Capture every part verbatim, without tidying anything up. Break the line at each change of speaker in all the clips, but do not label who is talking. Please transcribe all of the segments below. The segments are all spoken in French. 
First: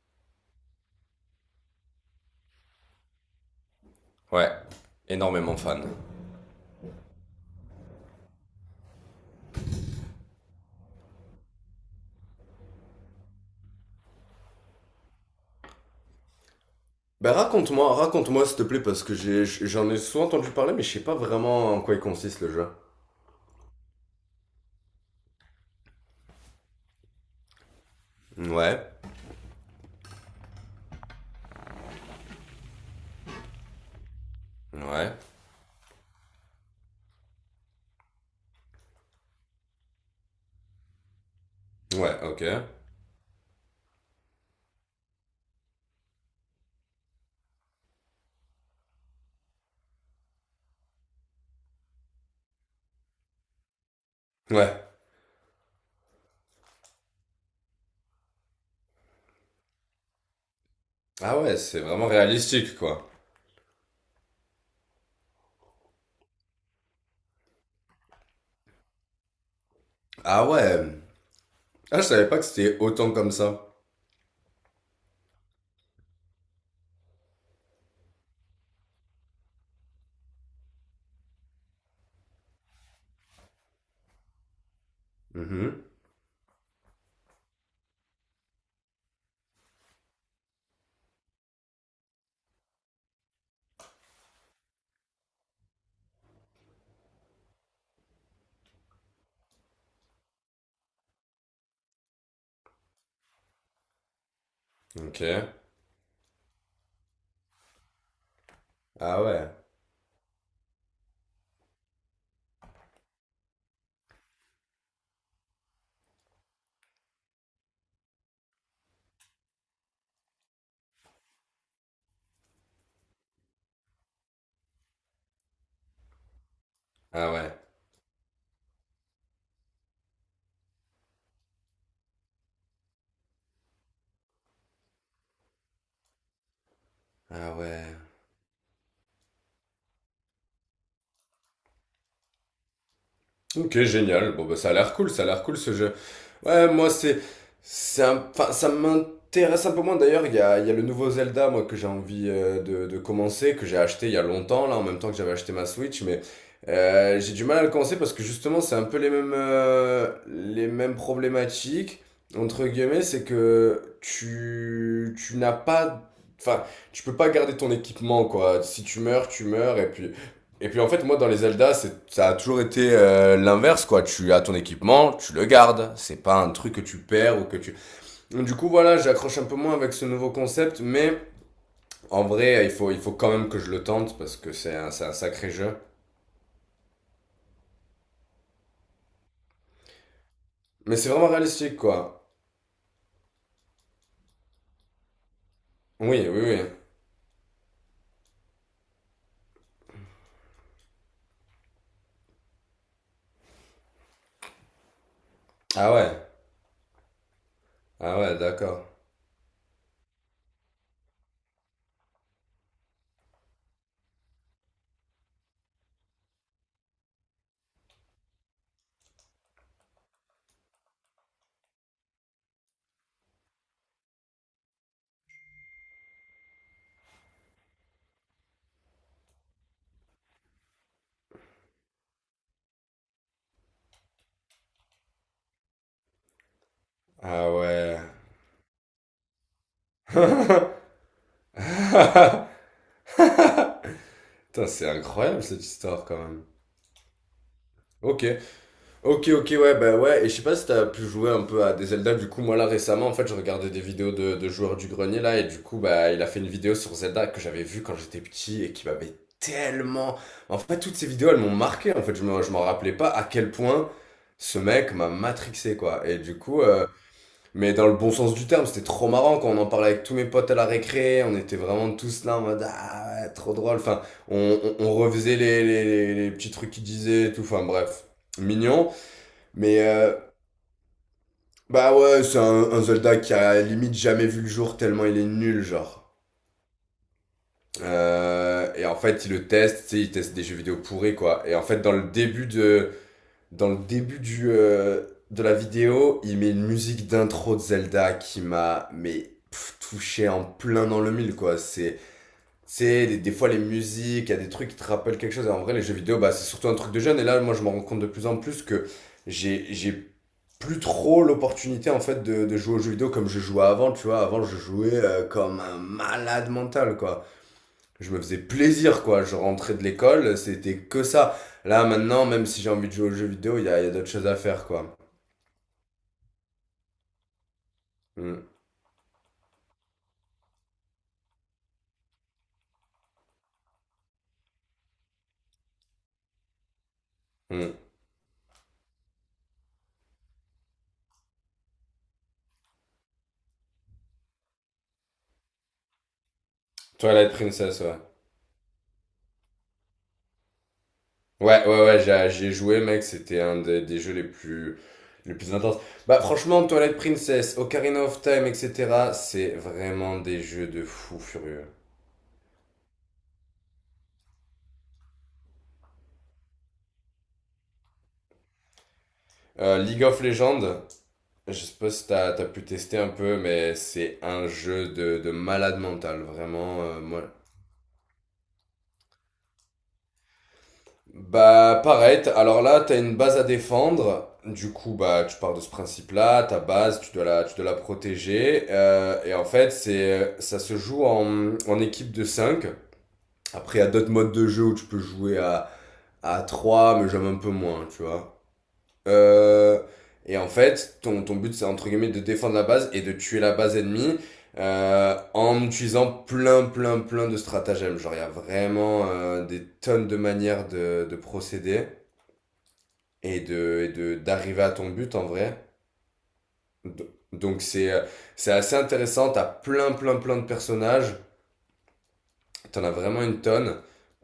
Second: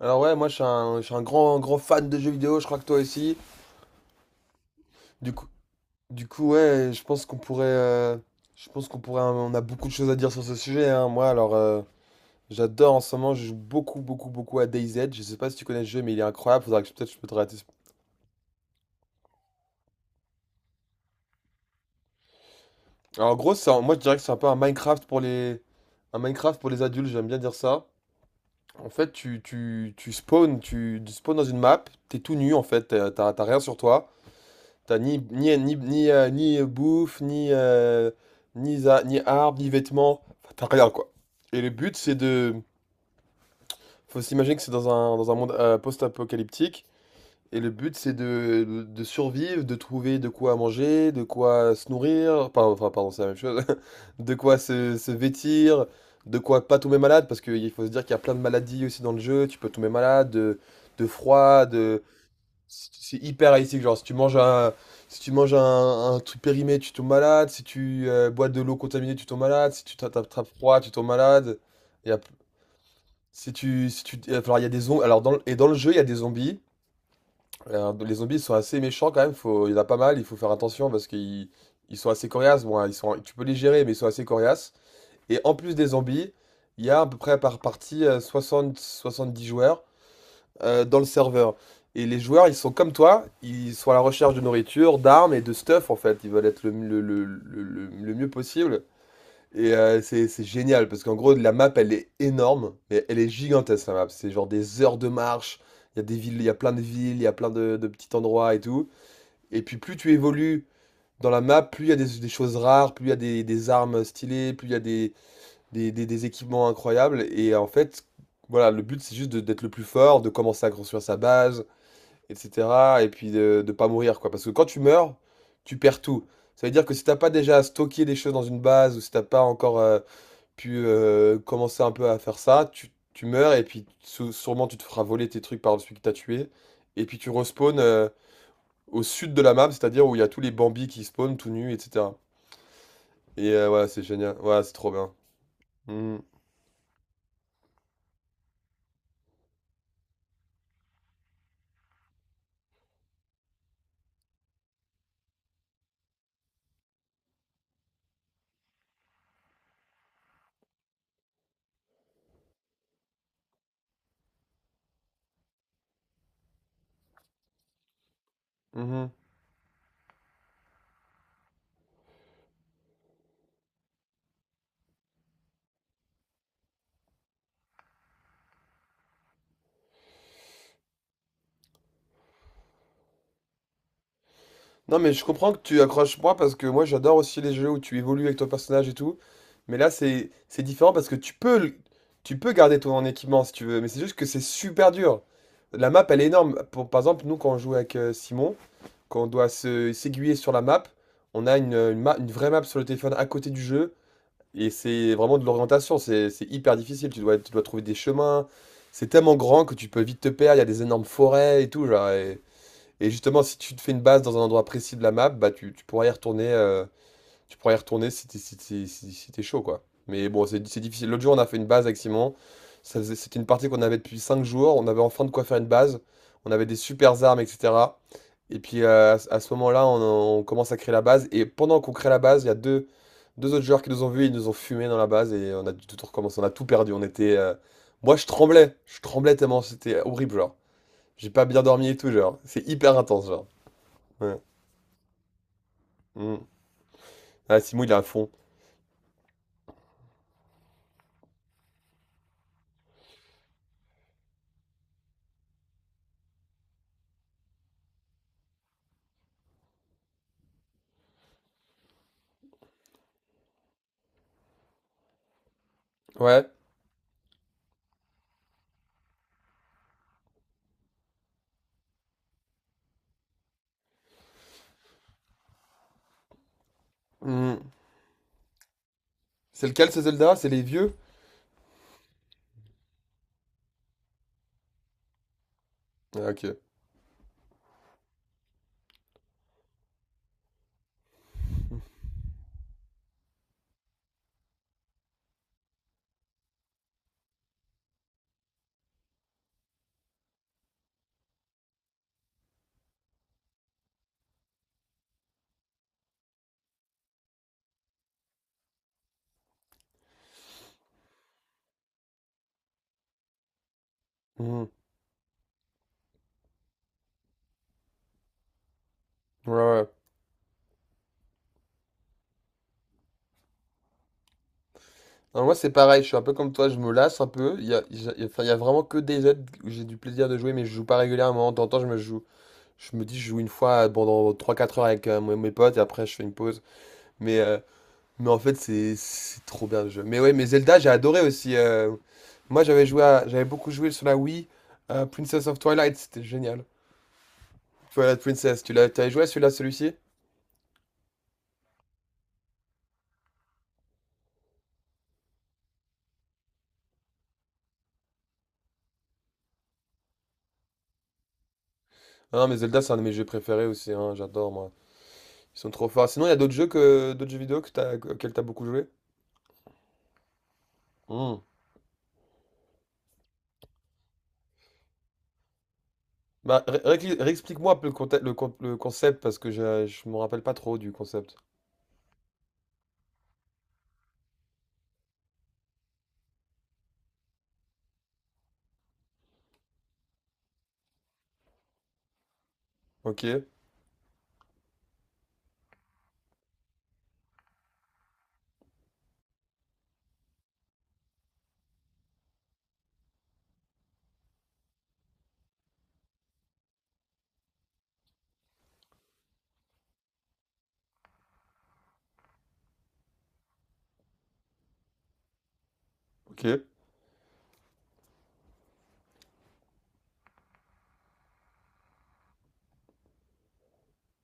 Alors ouais, moi je suis un, je suis un grand, grand fan de jeux vidéo, je crois que toi aussi.
Ouais,
Du coup,
énormément fan.
du coup ouais, je pense qu'on pourrait, euh, je pense qu'on pourrait, hein, on a beaucoup de choses à dire sur ce sujet, hein. Moi alors, euh, j'adore en ce moment, je joue beaucoup, beaucoup, beaucoup à DayZ. Je sais pas si tu connais ce jeu, mais il est incroyable. Faudra que je- peut-être je peux
Ben
te rater.
raconte-moi, raconte-moi s'il te plaît, parce que j'ai, j'en ai souvent entendu parler, mais je sais pas vraiment en quoi il consiste le jeu.
Alors en gros, c'est un- moi je dirais que c'est un peu un Minecraft pour les, un Minecraft pour les adultes. J'aime bien dire ça.
Ouais,
En fait, tu, tu, tu spawns, tu, tu spawns dans une map, t'es tout nu en fait, t'as t'as- t'as rien sur toi. T'as
ouais,
ni, ni, ni, ni, euh, ni, euh, bouffe, ni, euh, ni, za- ni arbre, ni vêtements. Enfin, t'as rien, quoi. Et le but, c'est
ouais, ok.
de. Faut s'imaginer que c'est dans un, dans un monde euh, post-apocalyptique. Et le but, c'est de, de survivre, de trouver de quoi manger, de quoi se nourrir. Enfin, enfin, pardon, c'est la même chose. De quoi
Ouais.
se, se vêtir, de quoi pas tomber malade. Parce qu'il faut se dire qu'il y a plein de maladies aussi dans le jeu. Tu peux tomber malade de, de
Ah ouais,
froid,
c'est vraiment réalistique,
c'est
quoi.
c'est hyper haïtique, genre si tu manges un, si tu manges un, un truc périmé, tu tombes malade, si tu euh, bois de l'eau contaminée, tu tombes malade, si tu t'a-
Ah
t'attrapes froid,
ouais.
tu tombes malade.
Ah, je
Il y a-
savais pas que c'était autant comme
si
ça.
tu, si tu, euh, alors il y a des zombies. Alors dans, le- et dans le jeu, il y a des zombies. Euh, les zombies sont assez méchants quand même. Faut, il y en a pas mal. Il faut faire attention parce qu'ils, ils sont assez coriaces. Bon, hein, ils sont, tu peux les gérer, mais ils sont assez coriaces. Et en plus
Mhm.
des zombies, il y a à peu près par partie euh, soixante dix joueurs euh, dans le serveur. Et les joueurs, ils sont comme toi, ils sont à la recherche de nourriture, d'armes et de stuff en fait. Ils veulent être le, le- le- le- le- le mieux possible. Et euh, c'est c'est génial parce qu'en gros, la map, elle est énorme, mais elle est gigantesque la map. C'est genre des heures de
Ok.
marche. Il y a des villes, il y a plein de villes, il y a plein de, de petits endroits et tout.
Ah ouais.
Et puis plus tu évolues dans la map, plus il y a des, des choses rares, plus il y a des, des armes stylées, plus il y a des, des, des- des équipements incroyables. Et en fait, voilà, le but, c'est juste de- d'être le plus fort, de commencer à construire sa base et cetera et puis de de pas mourir, quoi. Parce que quand tu meurs, tu perds tout. Ça veut dire que si t'as pas
Ah ouais.
déjà stocké des choses dans une base ou si t'as pas encore, heu, pu, heu, commencer un peu à faire ça, tu tu meurs et puis sou sûrement tu te feras voler tes trucs par celui que tu as tué et puis tu
Ah
respawns,
ouais.
heu, au sud de la map, c'est-à-dire où il y a tous les Bambis qui spawnent tout nus et cetera et heu,
Ok,
voilà, c'est
génial.
génial.
Bon, bah,
Voilà
ça
c'est
a
trop
l'air cool,
bien.
ça a l'air cool ce jeu.
Mmh mh.
Ouais, moi, c'est, c'est un, enfin, ça m'intéresse un peu moins. D'ailleurs, il y a, il y a le nouveau Zelda, moi, que j'ai envie euh, de, de commencer, que j'ai acheté il y a longtemps, là, en même temps que j'avais acheté ma Switch, mais euh, j'ai du mal à le commencer parce que justement, c'est un peu les mêmes, euh, les mêmes problématiques, entre guillemets, c'est que tu, tu n'as pas, enfin, tu peux pas garder ton équipement, quoi. Si tu
Mmh.
meurs, tu meurs. Et puis Et puis en fait, moi dans les Zelda, ça a toujours été euh, l'inverse quoi. Tu as ton équipement, tu le gardes. C'est pas un truc que tu perds. Ou que tu. Donc, du coup voilà, j'accroche un peu moins avec ce nouveau concept, mais en vrai, il faut, il faut quand même que je le tente parce que c'est un,
Non,
c'est
mais
un
je
sacré
comprends que
jeu.
tu accroches moi parce que moi j'adore aussi les jeux où tu évolues avec ton personnage et tout. Mais là c'est c'est différent
Mais
parce
c'est
que
vraiment
tu peux le-
réalistique quoi.
tu peux garder ton équipement si tu veux, mais c'est juste que c'est super dur. La map elle est
Oui, oui, oui.
énorme. Pour, par exemple, nous quand on joue avec euh, Simon, quand on doit se s'aiguiller sur la map, on a une, une, ma- une vraie map sur le téléphone à côté du jeu et c'est vraiment de
Ah
l'orientation.
ouais,
C'est c'est hyper difficile. Tu dois tu dois trouver des
ah ouais,
chemins.
d'accord.
C'est tellement grand que tu peux vite te perdre. Il y a des énormes forêts et tout genre. Et- et justement, si tu te fais une base dans un endroit précis de la map, bah tu, tu pourras y retourner, euh, tu pourras y retourner si t'es si t'es- si- si t'es chaud, quoi. Mais bon, c'est c'est difficile. L'autre jour, on a fait une base avec Simon. Ça faisait- C'était une partie qu'on avait depuis cinq jours. On avait enfin de quoi faire une base. On avait des supers armes, et cetera. Et puis euh, à, ce à ce moment-là, on, on commence à créer la base. Et pendant qu'on crée la base, il y a deux, deux autres joueurs qui nous ont vus. Ils nous ont fumé dans la base et on a dû tout recommencer. On a tout perdu. On était.
Ah
Euh,
ouais.
Moi, je tremblais. Je tremblais tellement. C'était horrible, genre. J'ai pas bien dormi et tout, genre. C'est hyper intense, genre. Ouais.
Putain, c'est incroyable cette histoire quand même.
Mm. Ah, Simon, il est à
Ok.
fond.
Ok, ok, ouais, bah ouais, et je sais pas si t'as pu jouer un peu à des Zelda. Du coup, moi là récemment, en fait, je regardais des vidéos de, de joueurs du grenier là, et du coup, bah, il a fait une vidéo sur Zelda que j'avais vue quand j'étais petit et qui m'avait tellement. En fait, toutes ces vidéos, elles m'ont marqué. En fait, je me, je m'en rappelais pas à quel point ce mec m'a matrixé, quoi. Et du
Ouais.
coup, euh, mais dans le bon sens du terme, c'était trop marrant quand on en parlait avec tous mes potes à la récré. On était vraiment tous là en mode, ah, ouais, trop drôle, enfin, on, on, on refaisait les, les, les, les petits trucs qu'il disait et tout.
Mm.
Enfin, bref, mignon.
C'est
Mais
lequel, ce
euh,
Zelda? C'est les vieux?
bah ouais, c'est un, un soldat qui a limite jamais vu le jour tellement il est nul, genre.
Ah, ok.
Euh, et en fait, il le teste, tu sais, il teste des jeux vidéo pourris, quoi. Et en fait, dans le début de, dans le début du, euh, de la vidéo, il met une musique d'intro de Zelda qui m'a, mais, pff, touché en plein dans le mille, quoi. C'est, c'est des, des fois les musiques, il y a des trucs qui te rappellent quelque chose. Et en vrai, les jeux vidéo, bah, c'est surtout un truc de jeune. Et là, moi, je me rends compte de plus en plus que j'ai, j'ai plus trop l'opportunité en fait de, de jouer aux jeux vidéo comme je jouais avant, tu vois. Avant, je
Mm.
jouais euh, comme un malade mental, quoi. Je me faisais plaisir, quoi. Je
Ouais,
rentrais de
ouais.
l'école, c'était que ça. Là, maintenant, même si j'ai envie de jouer aux jeux vidéo, il y a, il y a d'autres choses à faire, quoi.
Non, moi, c'est pareil. Je suis un peu comme toi. Je me lasse un peu. Il y a, il y a- enfin, il
Mm,
y a vraiment que des aides où j'ai du plaisir de jouer, mais je joue pas régulièrement. De temps en temps, je me joue. Je me dis, je joue une fois pendant trois quatre heures avec euh, mes mes potes et après, je fais une pause. Mais, euh,
mm.
mais en fait, c'est c'est trop bien le jeu. Mais ouais, mais Zelda, j'ai adoré aussi. euh. Moi, j'avais joué à- j'avais beaucoup joué sur la Wii. À Princess of Twilight, c'était génial.
Twilight Princess, ouais.
Twilight Princess, tu l'as, t'avais joué à celui-là, celui-ci?
Ouais, ouais, ouais, j'ai- j'y ai joué, mec. C'était un des, des jeux les plus, les plus intenses. Bah, franchement, Twilight Princess, Ocarina of Time, et cetera, c'est vraiment des jeux de fou furieux.
Ah, non, mais Zelda, c'est un de mes jeux préférés aussi, hein, j'adore moi. Ils sont trop forts. Sinon, il y a d'autres jeux que d'autres jeux vidéo que t'as, que- auxquels t'as beaucoup joué?
Euh, League of Legends.
Hmm.
Je sais pas si t'as, t'as pu tester un peu, mais c'est un jeu de, de malade mental,
Bah, ré-
vraiment. euh,
ré-
moi.
réexplique-moi un peu le, conte- le, con- le concept parce que je, je me rappelle pas trop du concept.
Bah, pareil, t'as- alors là, t'as une base à défendre. Du coup, bah, tu pars de ce principe-là, ta base, tu dois la, tu dois la protéger. Euh, et en fait, c'est, ça se joue en, en équipe de cinq.
Ok,
Après, il y a d'autres modes de jeu où tu peux jouer à, à trois, mais j'aime un peu moins, tu vois. Euh, et en fait, ton, ton but, c'est entre guillemets de défendre la base et de tuer la base ennemie euh, en utilisant plein, plein, plein de stratagèmes. Genre, il y a vraiment euh, des tonnes de manières de, de procéder et de, et de, d'arriver à ton but en vrai.
ok.
Donc, c'est, euh, c'est assez intéressant. T'as plein, plein, plein de personnages. T'en as vraiment une tonne.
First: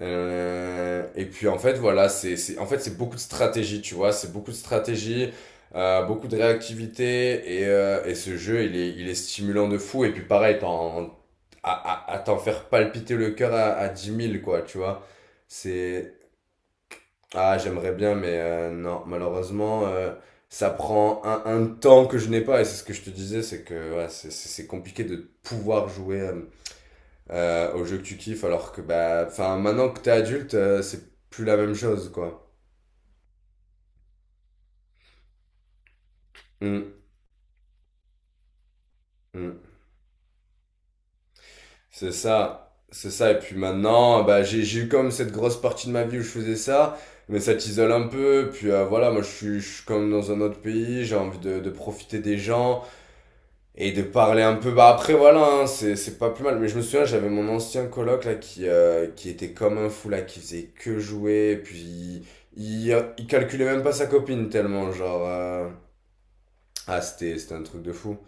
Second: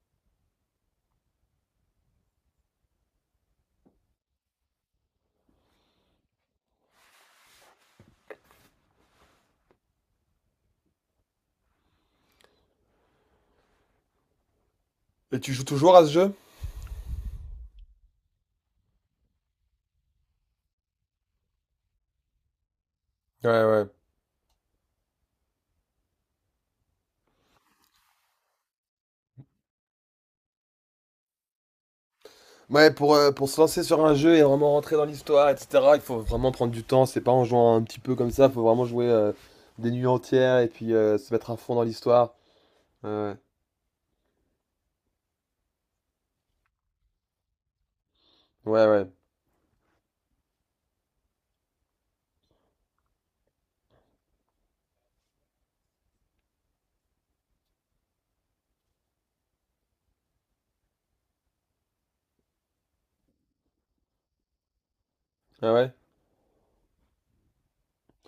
Euh, et puis en fait, voilà, c'est, c'est, en fait, c'est beaucoup de stratégie, tu vois. C'est beaucoup de stratégie, euh, beaucoup de réactivité. Et, euh, et ce jeu, il est, il est stimulant de fou. Et puis pareil, t'en, à, à, à t'en faire palpiter le cœur à, à dix mille, quoi, tu vois.
Et tu joues toujours à ce
C'est.
jeu?
Ah, j'aimerais bien, mais euh, non, malheureusement, euh, ça prend un, un temps que je n'ai pas. Et c'est ce que je te disais, c'est
Ouais, ouais.
que ouais, c'est c'est- c'est compliqué de pouvoir jouer à euh, aux jeux que tu kiffes, alors que bah, enfin, maintenant que t'es adulte, euh, c'est plus la même chose, quoi.
Ouais, pour, euh, pour se lancer sur un jeu et vraiment rentrer dans l'histoire, et cetera, il faut vraiment prendre du
Mm,
temps. C'est pas en jouant un petit peu comme ça, il faut vraiment jouer euh,
mm.
des nuits entières et puis euh, se mettre à fond dans
C'est
l'histoire.
ça,
Ouais,
c'est ça.
ouais.
Et puis maintenant, bah, j'ai j'ai eu comme cette grosse partie de ma vie où je faisais ça, mais ça t'isole un peu. Puis euh,
Ouais, ouais.
voilà, moi, je suis, je suis comme dans un autre pays, j'ai envie de, de profiter des gens et de parler un peu. Bah après, voilà, hein, c'est c'est pas plus mal. Mais je me souviens, j'avais mon ancien coloc là qui euh, qui était comme un fou là, qui faisait que jouer, puis il, il il calculait même pas sa copine tellement, genre. Euh,
Ah ouais?
ah, c'était c'était un truc de fou.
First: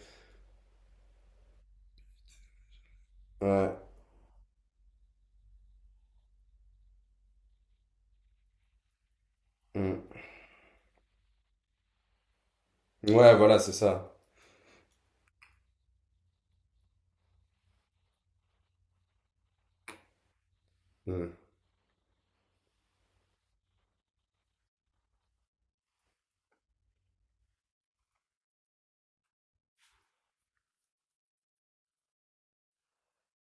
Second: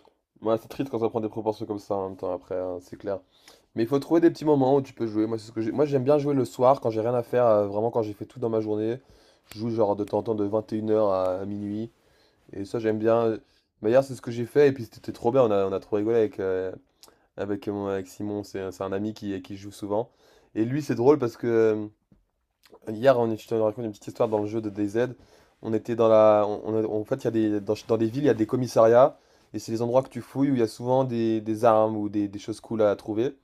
Ouais, c'est triste quand ça prend des proportions comme ça en même temps après, hein, c'est clair.
Ouais.
Mais il faut trouver des petits moments où tu peux jouer. Moi, c'est ce que j'ai- Moi, j'aime bien jouer le soir quand j'ai rien à faire, euh, vraiment quand j'ai fait tout dans ma journée. Je joue genre
Mm.
de temps en temps de vingt et une heures à, à minuit. Et ça, j'aime bien.
Ouais, voilà, c'est
Bah, hier,
ça.
c'est ce que j'ai fait et puis c'était trop bien. On a, on a trop rigolé avec, euh, avec, mon- avec Simon. C'est c'est un ami qui, qui joue souvent. Et lui, c'est drôle
Mm.
parce que euh, hier, on, est- je te raconte une petite histoire dans le jeu de DayZ. On était dans la. On- on a- En fait, il y a des, dans, dans les villes, il y a des commissariats. Et c'est les endroits que tu fouilles où il y a souvent des, des armes ou des, des choses cool à trouver.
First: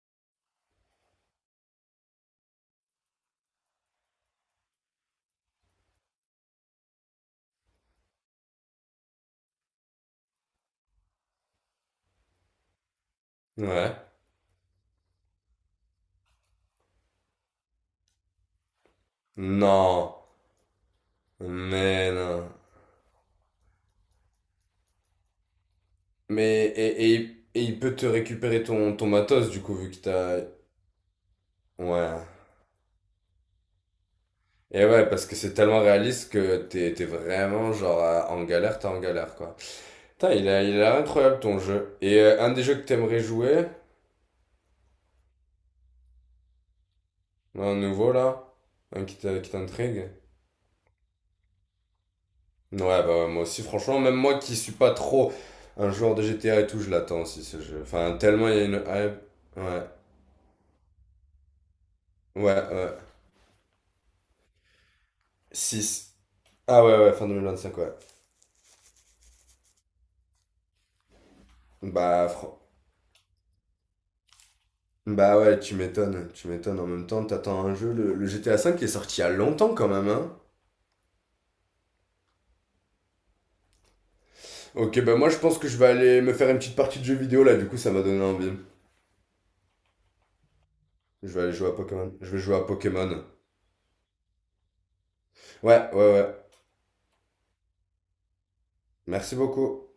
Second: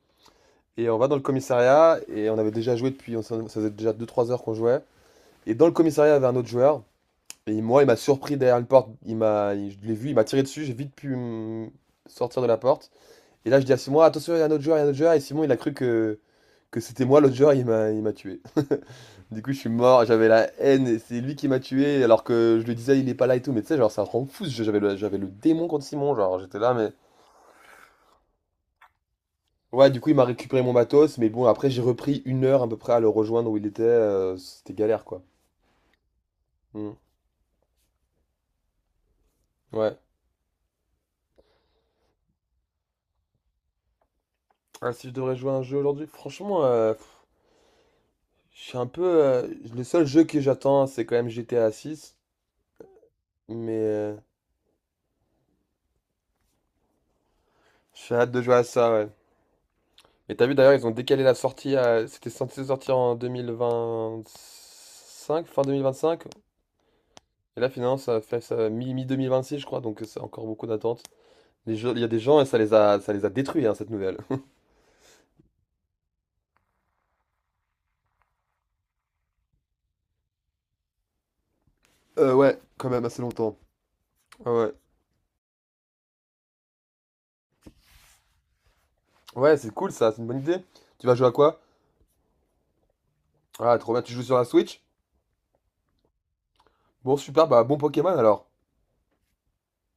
Et on va dans le commissariat et on avait déjà joué depuis. On s'en- ça faisait déjà deux, trois heures qu'on jouait. Et dans le commissariat, il y avait un autre joueur. Et moi, il m'a surpris derrière une porte. Il m'a, il- je l'ai vu, il m'a tiré dessus. J'ai vite pu hum, sortir de la porte. Et là, je dis à
Ouais.
Simon, attention, il y a un autre joueur, il y a un autre joueur. Et Simon, il a cru que que c'était moi l'autre joueur, il m'a il m'a tué. Du coup, je suis mort,
Non.
j'avais la haine, et c'est lui qui m'a tué
Mais
alors
non.
que je lui disais il est pas là et tout, mais tu sais, genre ça rend fou, ce jeu, j'avais le, j'avais le démon contre Simon, genre j'étais
Mais,
là, mais.
et, et, il- et il peut te récupérer ton, ton matos, du coup,
Ouais,
vu
du
qu'il
coup, il m'a
t'a…
récupéré mon matos, mais bon, après, j'ai repris
Ouais.
une heure à peu près à le rejoindre où il était, euh, c'était
Et
galère
ouais,
quoi.
parce que c'est tellement réaliste que
Hmm.
t'es, t'es vraiment, genre, à- en galère, t'es en galère, quoi.
Ouais.
Putain, il a, il a incroyable, ton jeu. Et euh, un des jeux que t'aimerais jouer,
Ah, si je devrais jouer à un jeu aujourd'hui, franchement, euh, pff,
un nouveau, là,
je suis un
un qui
peu.
t'a-
Euh,
qui
le seul
t'intrigue…
jeu que j'attends, c'est quand même G T A six,
Ouais, bah, moi aussi,
mais
franchement, même
euh,
moi qui suis pas trop un joueur de G T A et tout, je l'attends aussi ce jeu.
j'ai
Enfin,
hâte de
tellement
jouer
il y
à
a une
ça, ouais.
hype. Ouais,
Et t'as vu d'ailleurs, ils ont décalé la sortie à... C'était
ouais,
censé sortir
ouais.
en deux mille vingt cinq, fin deux mille vingt
six.
cinq.
Ah ouais, ouais, fin
Et là,
deux mille vingt-cinq, ouais.
finalement, ça fait ça, mi- deux mille vingt six je crois. Donc, euh, c'est encore beaucoup d'attente. Les gens- Il y a des
Bah,
gens et ça
fr-
les a, ça les a détruits, hein, cette nouvelle.
bah ouais, tu m'étonnes, tu m'étonnes. En même temps, t'attends un jeu, le, le G T A cinq qui est sorti il y a longtemps quand même, hein.
Euh, ouais, quand même assez longtemps. Ah ouais.
Ok, bah moi je pense que je vais aller me faire une petite partie de jeu vidéo là, du coup ça m'a donné envie.
Ouais, c'est cool ça, c'est une bonne idée. Tu vas jouer
Je
à
vais aller
quoi?
jouer à Pokémon. Je vais jouer à Pokémon.
Ah, trop bien, tu joues sur la Switch?
Ouais, ouais, ouais.
Bon, super, bah bon Pokémon alors.
Merci beaucoup.